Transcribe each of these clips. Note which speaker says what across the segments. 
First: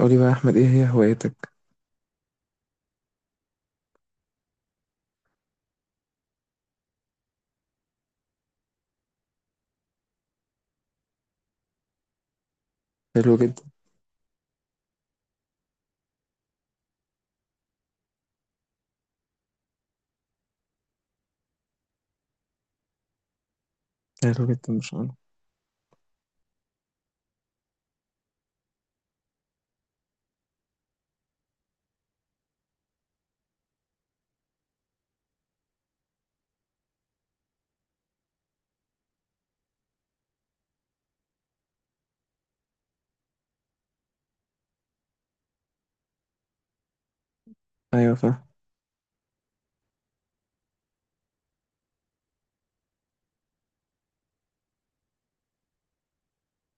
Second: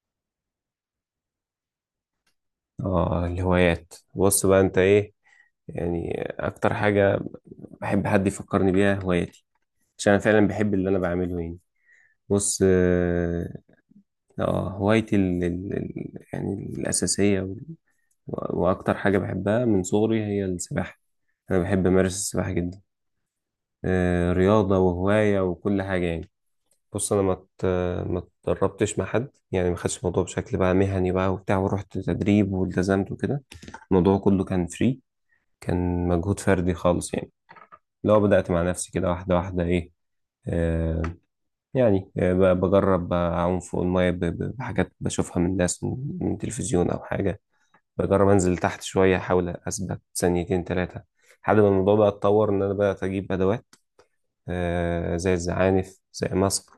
Speaker 1: قولي بقى يا أحمد إيه هي هوايتك؟
Speaker 2: اه الهوايات، بص بقى، انت ايه يعني اكتر حاجة بحب حد يفكرني بيها؟ هوايتي، عشان انا فعلا بحب اللي انا بعمله يعني. بص.
Speaker 1: حلو جدا.
Speaker 2: هوايتي ال ال ال يعني الاساسية واكتر حاجة بحبها من صغري هي السباحة. انا بحب امارس السباحة جدا. آه،
Speaker 1: حلو جدا
Speaker 2: رياضة
Speaker 1: مش أنا.
Speaker 2: وهواية وكل حاجة يعني. بص، انا ما اتدربتش مع حد يعني، ما خدتش الموضوع بشكل بقى مهني بقى وبتاع ورحت تدريب والتزمت وكده. الموضوع كله كان فري، كان مجهود فردي خالص يعني. لو بدأت مع نفسي كده واحدة واحدة إيه، آه، يعني بجرب أعوم فوق المية بحاجات بشوفها من ناس، من تلفزيون أو حاجة.
Speaker 1: أيوة
Speaker 2: بجرب
Speaker 1: فاهم.
Speaker 2: أنزل تحت شوية، أحاول أثبت ثانيتين تلاتة، لحد ما الموضوع بقى اتطور إن أنا بقى أجيب أدوات. آه، زي الزعانف، زي ماسك.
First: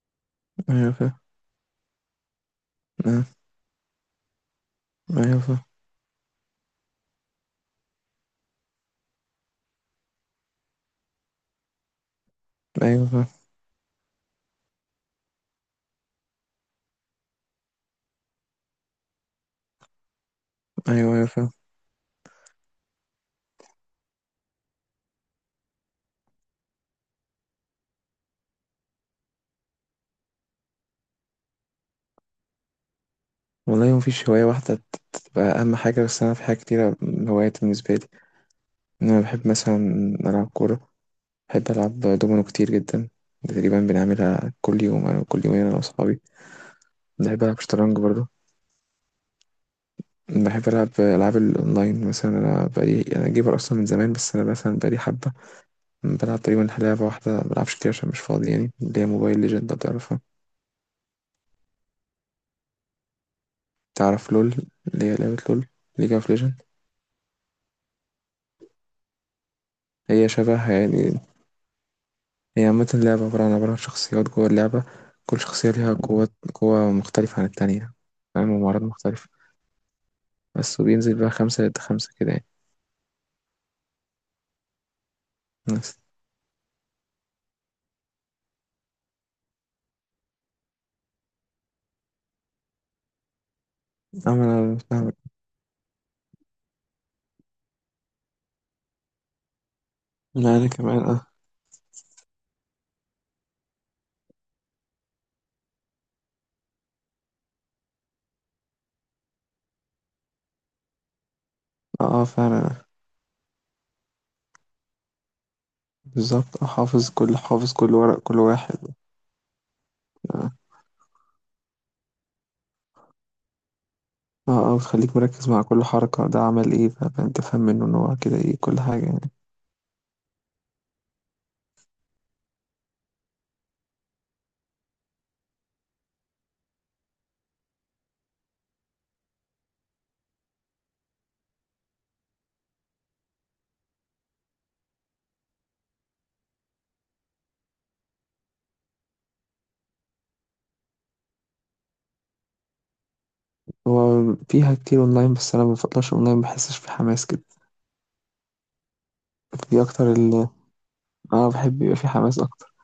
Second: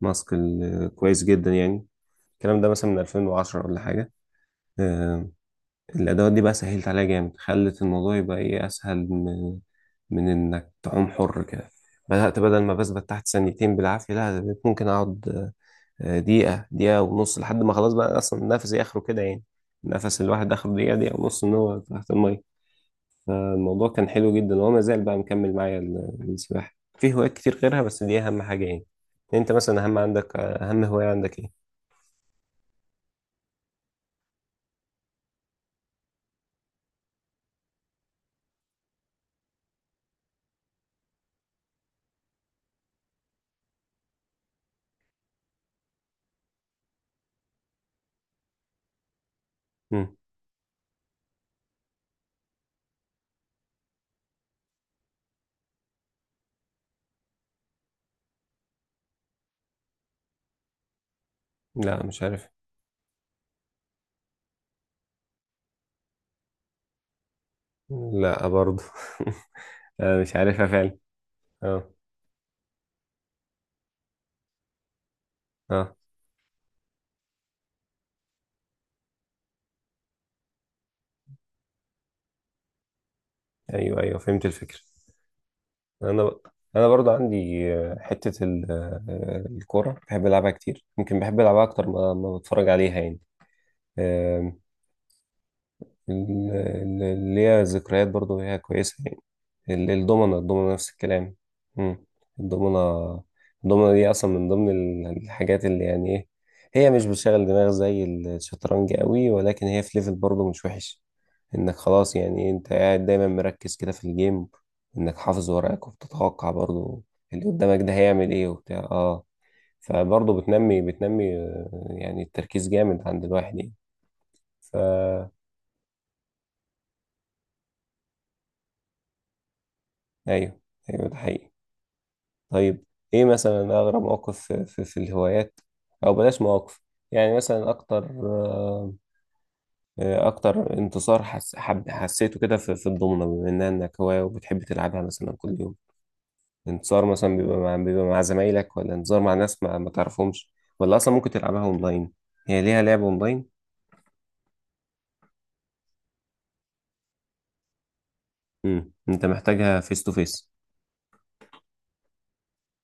Speaker 1: أيوة فاهم.
Speaker 2: كويس جدا يعني. الكلام ده مثلا من
Speaker 1: آه،
Speaker 2: 2010 ولا حاجة. آه،
Speaker 1: أيوة فاهم.
Speaker 2: الأدوات دي بقى سهلت عليها جامد، خلت الموضوع يبقى إيه، أسهل من إنك تعوم حر كده. بدأت، بدل ما
Speaker 1: أيوة
Speaker 2: بثبت
Speaker 1: فاهم.
Speaker 2: تحت ثانيتين بالعافية، لا ده بقيت ممكن أقعد آه، دقيقة، دقيقة ونص، لحد ما خلاص بقى أصلا نفسي آخره كده يعني. نفس الواحد آخره دقيقة،
Speaker 1: أيوة
Speaker 2: دقيقة
Speaker 1: أيوة
Speaker 2: ونص
Speaker 1: فاهم.
Speaker 2: إن هو تحت المية. فالموضوع كان حلو جدا، وهو ما زال بقى مكمل معايا السباحة. في هوايات كتير غيرها بس دي أهم حاجة يعني. أنت مثلا أهم عندك، أهم هواية عندك إيه؟
Speaker 1: والله مفيش هواية واحدة تبقى أهم حاجة، بس أنا في حاجة كتيرة. هوايات بالنسبة لي إن أنا بحب مثلا ألعب كورة، بحب ألعب دومينو كتير جدا، تقريبا بنعملها كل يوم أنا كل يومين أنا وأصحابي. بحب ألعب شطرنج برضه.
Speaker 2: مم.
Speaker 1: بحب ألعب ألعاب الأونلاين مثلا، أنا بقالي جيمر أصلا من زمان، بس أنا مثلا بقالي حبة بلعب تقريبا لعبة واحدة مبلعبش كتير عشان مش فاضي يعني، اللي هي موبايل ليجند لو تعرفها.
Speaker 2: لا مش عارف.
Speaker 1: تعرف لول؟ اللي هي لعبة لول، ليج اوف ليجند.
Speaker 2: لا برضه. آه،
Speaker 1: هي
Speaker 2: مش عارفها
Speaker 1: شبهها
Speaker 2: فعلا.
Speaker 1: يعني.
Speaker 2: اه.
Speaker 1: هي عامة لعبة عبارة عن شخصيات جوه اللعبة، كل شخصية
Speaker 2: اه.
Speaker 1: ليها قوة مختلفة عن التانية، فاهم، ومهارات مختلفة بس. وبينزل بقى خمسة ضد خمسة كده يعني
Speaker 2: ايوه، ايوه، فهمت الفكره.
Speaker 1: بس.
Speaker 2: انا ب... انا برضه عندي آه، حته ال... آه، الكوره بحب العبها كتير، يمكن بحب العبها اكتر ما بتفرج عليها يعني.
Speaker 1: أما أنا فاهمك.
Speaker 2: اللي هي ذكريات برضو هي كويسة يعني.
Speaker 1: لا أنا يعني
Speaker 2: الضمنة نفس
Speaker 1: كمان أه.
Speaker 2: الكلام. مم. الضمنة. الضمنة دي أصلا من ضمن الحاجات اللي يعني إيه، هي مش بتشغل دماغ زي الشطرنج قوي، ولكن هي في ليفل برضو مش وحش. إنك
Speaker 1: أه
Speaker 2: خلاص
Speaker 1: آه،
Speaker 2: يعني إيه، أنت
Speaker 1: فعلا.
Speaker 2: قاعد دايما مركز كده في الجيم، إنك حافظ ورقك وبتتوقع
Speaker 1: بالظبط آه،
Speaker 2: برضو
Speaker 1: حافظ كل
Speaker 2: اللي
Speaker 1: حافظ
Speaker 2: قدامك ده
Speaker 1: كل ورق
Speaker 2: هيعمل
Speaker 1: كل
Speaker 2: إيه وبتاع
Speaker 1: واحد.
Speaker 2: آه. فبرضو
Speaker 1: اه.
Speaker 2: بتنمي آه، يعني التركيز جامد عند الواحد يعني.
Speaker 1: اه
Speaker 2: ف،
Speaker 1: آه، بتخليك مركز مع كل حركة، ده عمل ايه فانت فاهم منه ان هو كده ايه كل حاجة يعني.
Speaker 2: أيوه، أيوه، ده حقيقي. طيب، ايه مثلا اغرب موقف في الهوايات، او بلاش مواقف، يعني مثلا اكتر آه، آه، اكتر انتصار حس حب حسيته كده في الضمنة، بما انها انك هواية وبتحب تلعبها مثلا كل يوم. انتصار مثلا بيبقى مع زمايلك، ولا انتصار مع ناس ما تعرفهمش، ولا اصلا ممكن تلعبها اونلاين؟ هي ليها لعب اونلاين؟
Speaker 1: هو فيها كتير اونلاين، بس انا ما بفضلش اونلاين، ما بحسش في حماس كده.
Speaker 2: امم، انت محتاجها
Speaker 1: دي
Speaker 2: فيس تو
Speaker 1: اكتر اللي
Speaker 2: فيس.
Speaker 1: انا بحب يبقى في حماس اكتر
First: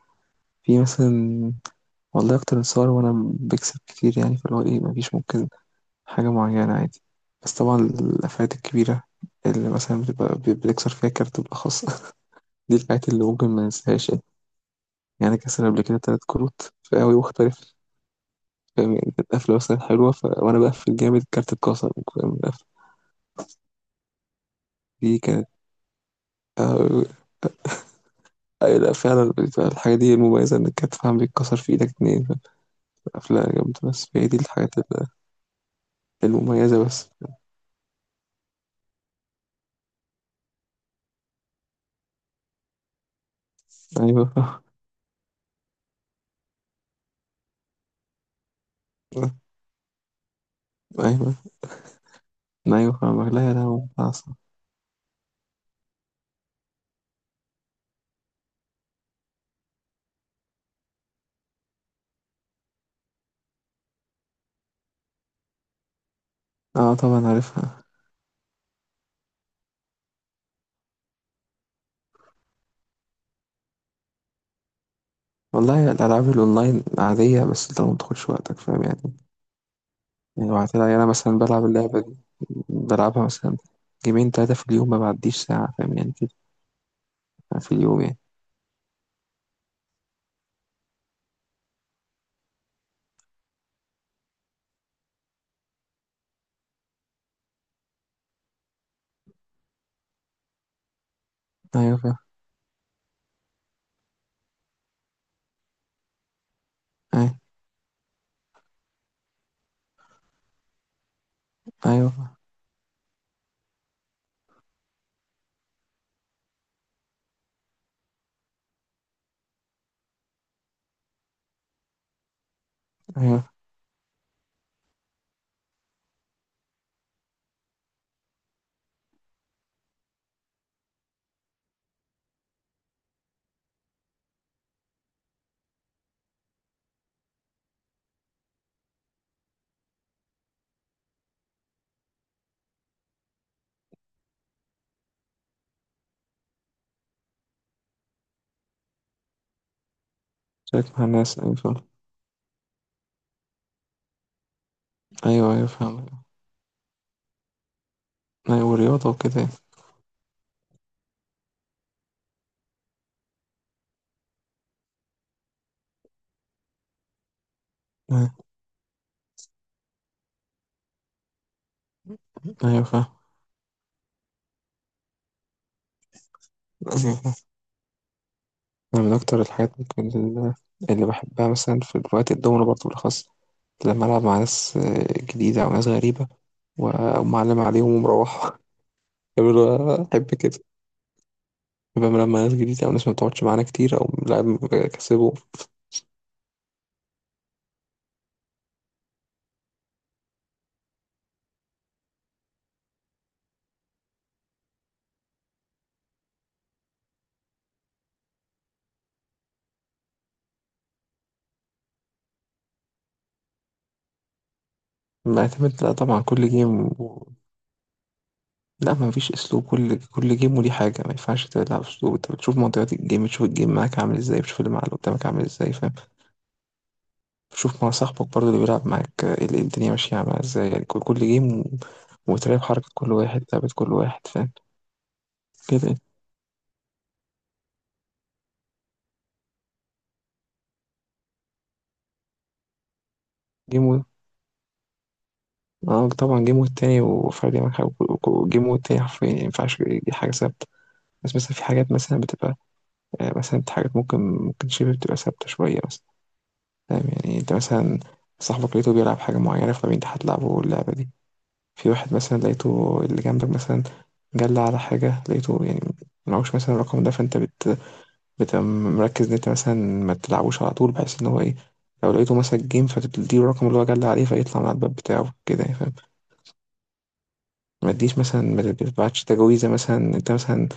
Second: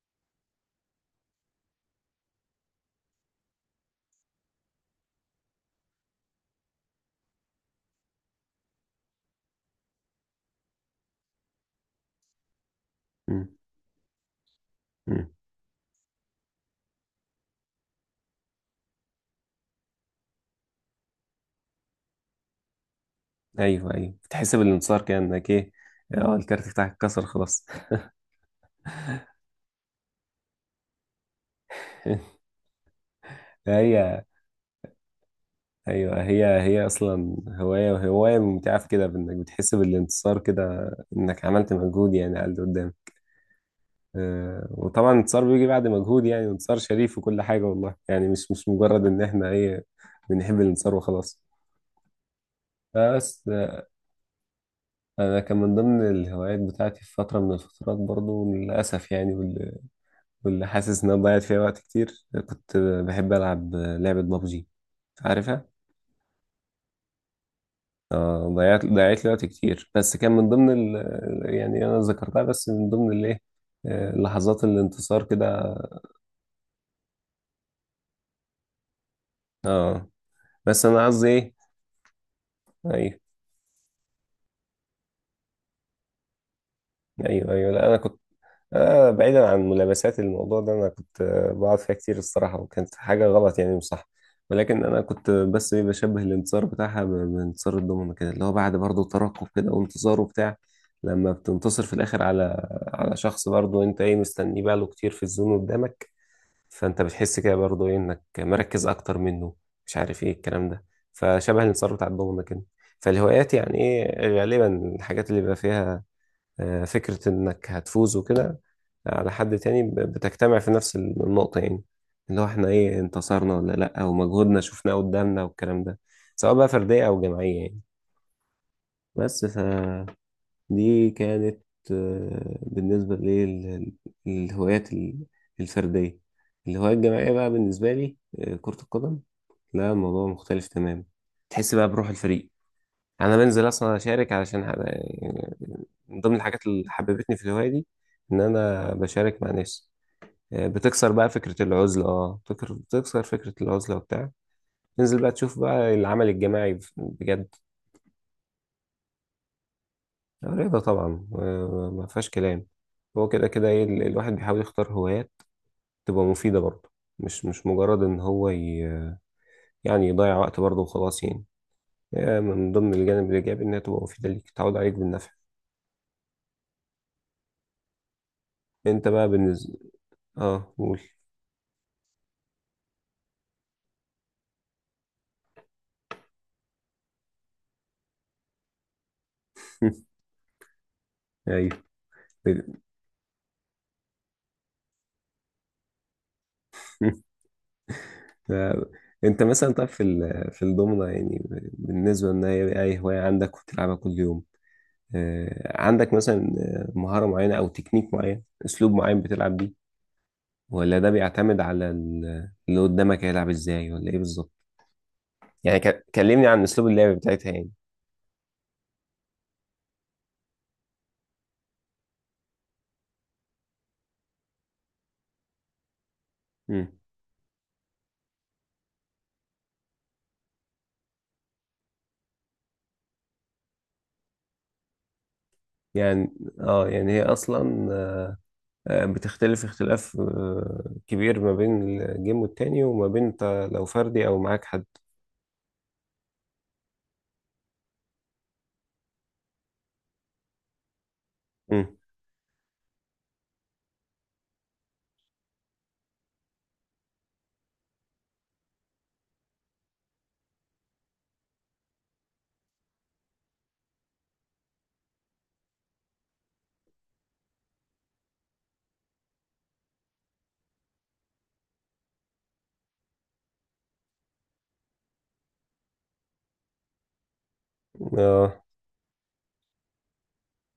Speaker 1: في مثلا. والله اكتر انتصار وانا بكسب كتير يعني، فاللي هو ايه مفيش ممكن حاجة معينة عادي. بس طبعا الافات الكبيرة اللي مثلا بتبقى بتكسر فيها كارت بالاخص دي الحاجات اللي ممكن
Speaker 2: امم.
Speaker 1: ما ننساهاش يعني.
Speaker 2: امم.
Speaker 1: يعني أنا كسر قبل كده تلات كروت في قوي مختلف، فاهم يعني، كانت قفلة مثلا حلوة وأنا بقفل جامد الكارت اتكسر، فاهم؟ القفلة
Speaker 2: ايوه، ايوه، تحس بالانتصار
Speaker 1: دي كانت
Speaker 2: كانك ايه. اه، الكارت بتاعك
Speaker 1: آه،
Speaker 2: اتكسر خلاص.
Speaker 1: أي لا فعلا بتبقى الحاجة دي المميزة، إنك كانت فاهم بيتكسر في إيدك اتنين أفلام جامدة، بس
Speaker 2: هي،
Speaker 1: هي دي الحاجات
Speaker 2: ايوه، هي
Speaker 1: المميزة
Speaker 2: هي
Speaker 1: بس.
Speaker 2: اصلا هوايه، وهوايه ممتعه في كده بانك بتحس بالانتصار كده، انك عملت مجهود يعني على اللي قدام.
Speaker 1: أيوة
Speaker 2: آه، وطبعا الانتصار بيجي بعد مجهود يعني، انتصار شريف وكل حاجه، والله يعني، مش مجرد ان احنا ايه، بنحب الانتصار
Speaker 1: أيوة
Speaker 2: وخلاص.
Speaker 1: أيوة فاهمك،
Speaker 2: بس
Speaker 1: لا يا
Speaker 2: آه،
Speaker 1: لهوي عصب.
Speaker 2: انا كان من ضمن الهوايات بتاعتي في فتره من الفترات برضو للاسف يعني، واللي حاسس ان انا ضيعت فيها وقت كتير، كنت بحب العب لعبه بابجي، عارفها.
Speaker 1: أه طبعا عارفها.
Speaker 2: ضيعت لي وقت كتير، بس كان من ضمن ال... يعني انا ذكرتها بس من ضمن الايه، آه، لحظات الانتصار كده.
Speaker 1: والله الألعاب الأونلاين عادية، بس أنت ما تدخلش وقتك فاهم يعني.
Speaker 2: اه.
Speaker 1: يعني لو
Speaker 2: بس
Speaker 1: هتلاقي
Speaker 2: انا
Speaker 1: أنا
Speaker 2: قصدي
Speaker 1: مثلا
Speaker 2: ايه.
Speaker 1: بلعب اللعبة دي،
Speaker 2: ايوه
Speaker 1: بلعبها مثلا جيمين تلاتة في اليوم، ما بعديش ساعة فاهم يعني كده،
Speaker 2: ايوه ايوه،
Speaker 1: في
Speaker 2: لا انا
Speaker 1: اليوم يعني.
Speaker 2: كنت آه، بعيدا عن ملابسات الموضوع ده، انا كنت آه، بقعد فيها كتير الصراحه، وكانت حاجه غلط يعني مش صح، ولكن انا كنت بس ايه، بشبه الانتصار بتاعها بانتصار الضمنه كده، اللي هو بعد برضه ترقب كده وانتصار وبتاع. لما بتنتصر في
Speaker 1: أيوة فاهم.
Speaker 2: الاخر على، على شخص برضه، انت ايه، مستنيه بقاله كتير في الزون قدامك، فانت
Speaker 1: أيوة
Speaker 2: بتحس كده برضه ايه انك مركز اكتر منه، مش عارف ايه الكلام ده. فشبه الانتصار بتاع
Speaker 1: أيوة.
Speaker 2: الضغمه كده. فالهوايات يعني ايه، غالبا الحاجات اللي بيبقى فيها آه، فكره انك هتفوز وكده على حد تاني، بتجتمع في نفس النقطه يعني، اللي هو احنا ايه،
Speaker 1: أيوة،
Speaker 2: انتصرنا ولا لا، ومجهودنا شفناه قدامنا والكلام ده، سواء بقى فرديه او جماعيه يعني. بس ف، دي كانت آه، بالنسبة لي الهوايات الفردية. الهواية الجماعية بقى بالنسبة لي آه، كرة القدم، لا الموضوع مختلف تماما. تحس بقى بروح الفريق، أنا بنزل أصلا أشارك علشان يعني، من ضمن الحاجات اللي حببتني في الهواية دي إن أنا بشارك مع ناس. آه،
Speaker 1: شارك مع
Speaker 2: بتكسر بقى
Speaker 1: الناس، أيوة
Speaker 2: فكرة
Speaker 1: فاهم.
Speaker 2: العزلة، اه، بتكسر فكرة العزلة وبتاع، تنزل بقى
Speaker 1: أيوة
Speaker 2: تشوف
Speaker 1: أيوة
Speaker 2: بقى
Speaker 1: فاهم.
Speaker 2: العمل الجماعي بجد.
Speaker 1: أيوة ورياضة وكده.
Speaker 2: رياضة طبعا آه، ما فيهاش كلام. هو كده كده ايه، الواحد بيحاول يختار هوايات تبقى مفيدة برضه، مش مجرد ان
Speaker 1: يعني.
Speaker 2: هو ي... يعني يضيع وقت برضه وخلاص يعني. آه، من
Speaker 1: ايوه
Speaker 2: ضمن
Speaker 1: فاهم.
Speaker 2: الجانب الايجابي، انها تبقى مفيدة ليك، تعود عليك بالنفع.
Speaker 1: أيوة فاهم. انا
Speaker 2: انت
Speaker 1: من
Speaker 2: بقى
Speaker 1: اكتر الحاجات
Speaker 2: بالنسبة.
Speaker 1: ممكن
Speaker 2: اه، قول.
Speaker 1: اللي بحبها مثلا في وقت الدومينو برضه بالاخص، لما العب مع ناس آه، جديده او ناس غريبه ومعلم عليهم ومروحه يقولوا احب كده.
Speaker 2: ايوه.
Speaker 1: يبقى لما ناس جديده او ناس ما بتقعدش معانا كتير او لاعب كسبه.
Speaker 2: آه، انت مثلا، طب في ال... في الضمنة يعني، بالنسبة ان هي اي هواية عندك وتلعبها كل يوم، آه، عندك مثلا آه، مهارة معينة او تكنيك معين، اسلوب معين بتلعب بيه، ولا ده بيعتمد على اللي قدامك هيلعب ازاي، ولا ايه بالظبط؟ يعني،
Speaker 1: معتمد، لا طبعا
Speaker 2: كلمني
Speaker 1: كل
Speaker 2: عن
Speaker 1: جيم
Speaker 2: اسلوب اللعب بتاعتها يعني.
Speaker 1: لا ما فيش اسلوب، كل جيم وليه حاجه ما ينفعش تلعب اسلوب، انت بتشوف منطقات الجيم، بتشوف الجيم معاك عامل ازاي، بتشوف اللي مع اللي قدامك عامل ازاي، فاهم.
Speaker 2: مم.
Speaker 1: شوف مع صاحبك برضه اللي بيلعب معاك آه، الدنيا ماشية عاملة ازاي يعني، كل جيم. وتراقب حركة كل واحد، لعبة كل واحد، فاهم كده.
Speaker 2: يعني، اه، يعني هي اصلا آه، بتختلف اختلاف آه، كبير ما بين الجيم والتاني، وما بين انت لو
Speaker 1: جيم
Speaker 2: فردي او معاك حد.
Speaker 1: اه طبعا، جيم والتاني وفردي معاك حاجة، جيم والتاني حرفيا يعني مينفعش، دي حاجة ثابتة. بس مثلا في حاجات
Speaker 2: مم.
Speaker 1: مثلا بتبقى آه، مثلا حاجات ممكن شبه بتبقى ثابتة شوية مثلا، فاهم يعني، انت مثلا صاحبك لقيته بيلعب حاجة معينة فمين انت هتلعبه اللعبة دي. في واحد مثلا لقيته اللي جنبك مثلا جل على حاجة، لقيته يعني معهوش مثلا الرقم ده، فانت بتبقى مركز ان انت مثلا ما تلعبوش على طول، بحيث ان هو ايه لو لقيته مسك جيم فتديله الرقم اللي هو جال عليه فيطلع من على الباب بتاعه كده يعني، فاهم. ما تديش مثلا،
Speaker 2: اه.
Speaker 1: ما تبعتش تجويزه مثلا انت مثلا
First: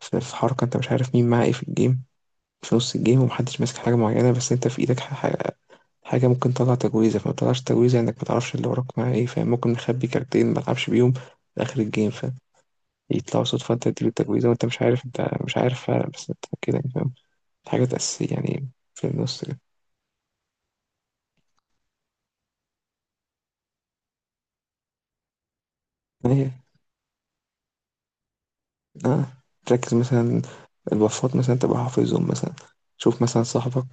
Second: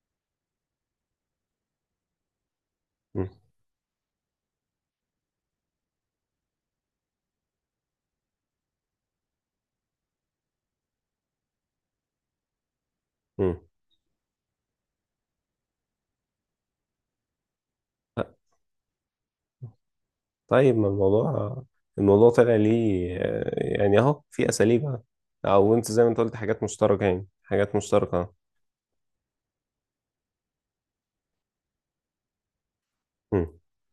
Speaker 1: في حركه انت مش عارف مين معاه ايه في الجيم، في نص الجيم
Speaker 2: مم.
Speaker 1: ومحدش ماسك حاجه معينه، بس انت في ايدك حاجه ممكن تطلع تجويزه، فما تطلعش تجويزه انك ما تعرفش اللي وراك معاه ايه، فاهم. ممكن نخبي كارتين ما تلعبش بيهم لاخر الجيم، فاهم. يطلعوا
Speaker 2: مم.
Speaker 1: صدفه انت تديله التجويزه وانت مش عارف، انت مش عارف بس انت كده يعني، فاهم. حاجات اساسيه يعني في النص
Speaker 2: طيب، ما الموضوع، الموضوع طلع ليه آه، يعني اهو في اساليب أهو. او انت زي ما انت قلت،
Speaker 1: كده.
Speaker 2: حاجات مشتركة، يعني حاجات مشتركة.
Speaker 1: اه، تركز مثلا البفات مثلا تبقى حافظهم مثلا، شوف مثلا
Speaker 2: مم.
Speaker 1: صاحبك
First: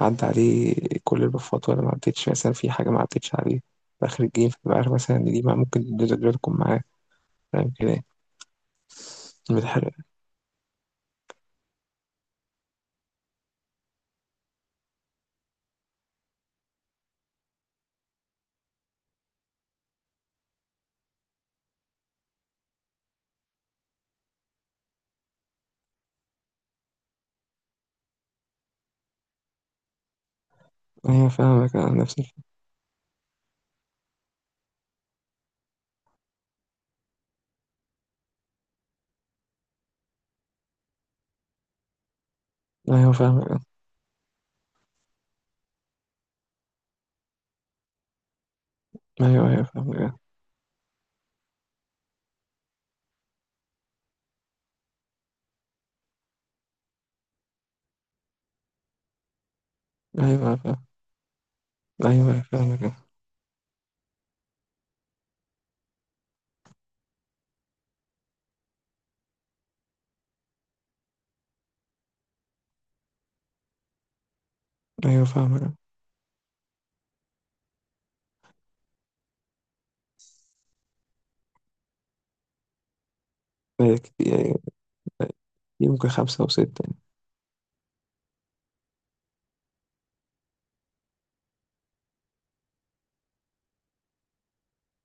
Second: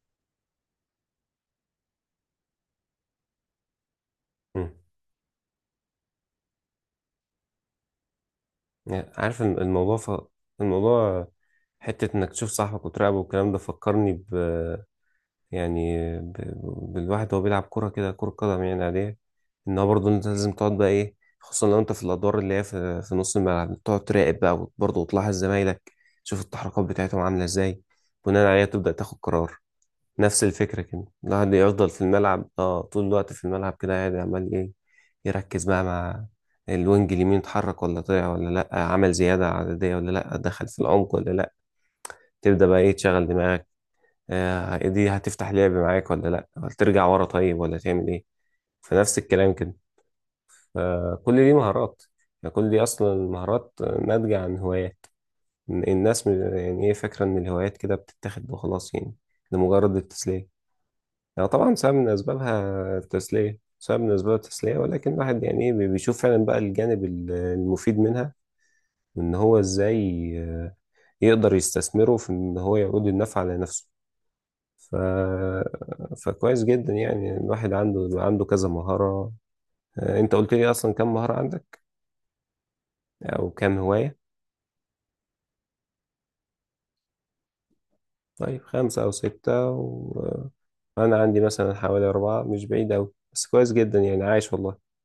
Speaker 1: عدى عليه كل البفات ولا ما عدتش، مثلا في حاجة ما عدتش عليه في آخر الجيم،
Speaker 2: مم.
Speaker 1: فتبقى عارف مثلا إن دي ما ممكن الدرجة تكون معاه، فاهم كده يعني.
Speaker 2: يعني عارف
Speaker 1: بتحرق.
Speaker 2: الموضوع ف... الموضوع حتة إنك تشوف صاحبك وتراقبه والكلام ده، فكرني ب، يعني ب... بالواحد وهو بيلعب كورة كده، كورة قدم يعني عادية. إن هو برضه، أنت لازم تقعد بقى إيه، خصوصا لو أنت في الأدوار اللي هي في نص الملعب، تقعد تراقب بقى، وبرضه وتلاحظ زمايلك، تشوف التحركات بتاعتهم عاملة إزاي، بناء عليها تبدأ تاخد قرار. نفس الفكرة كده،
Speaker 1: أيوة
Speaker 2: الواحد
Speaker 1: فاهمك
Speaker 2: يفضل
Speaker 1: أنا،
Speaker 2: في
Speaker 1: نفس الفكرة.
Speaker 2: الملعب اه طول الوقت في الملعب كده قاعد عمال ايه، يركز بقى مع الوينج اليمين، اتحرك ولا طلع ولا لأ، عمل زيادة عددية ولا لأ، دخل في العمق ولا لأ، تبدأ بقى ايه
Speaker 1: أيوة
Speaker 2: تشغل
Speaker 1: فاهمك أنا.
Speaker 2: دماغك. آه، دي هتفتح لعب معاك ولا لأ، ولا ترجع ورا طيب، ولا تعمل ايه. فنفس
Speaker 1: أيوة
Speaker 2: الكلام
Speaker 1: أيوة
Speaker 2: كده.
Speaker 1: فاهمك أنا.
Speaker 2: فكل دي مهارات، يعني كل دي أصلا مهارات ناتجة عن هوايات الناس. يعني ايه، فاكرة إن الهوايات كده بتتاخد وخلاص يعني، لمجرد
Speaker 1: أيوة
Speaker 2: التسلية.
Speaker 1: أيوة فاهم.
Speaker 2: يعني طبعا سبب من
Speaker 1: أيوة أيوة
Speaker 2: أسبابها
Speaker 1: فاهمك أنا.
Speaker 2: التسلية، سبب من أسباب التسلية، ولكن الواحد يعني إيه بيشوف فعلا بقى الجانب المفيد منها، إن هو إزاي آه، يقدر يستثمره في إن هو يعود النفع على نفسه. ف...
Speaker 1: أيوة فاهمك أنا.
Speaker 2: فكويس جدا يعني، الواحد عنده كذا مهارة. آه، أنت قلت لي أصلا كم مهارة عندك، أو كم
Speaker 1: هي
Speaker 2: هواية؟
Speaker 1: كتير- هي ممكن خمسة أو ستة
Speaker 2: طيب، 5 أو 6 و... آه، أنا عندي مثلا حوالي 4، مش بعيد أوي، بس كويس جدا يعني، عايش والله.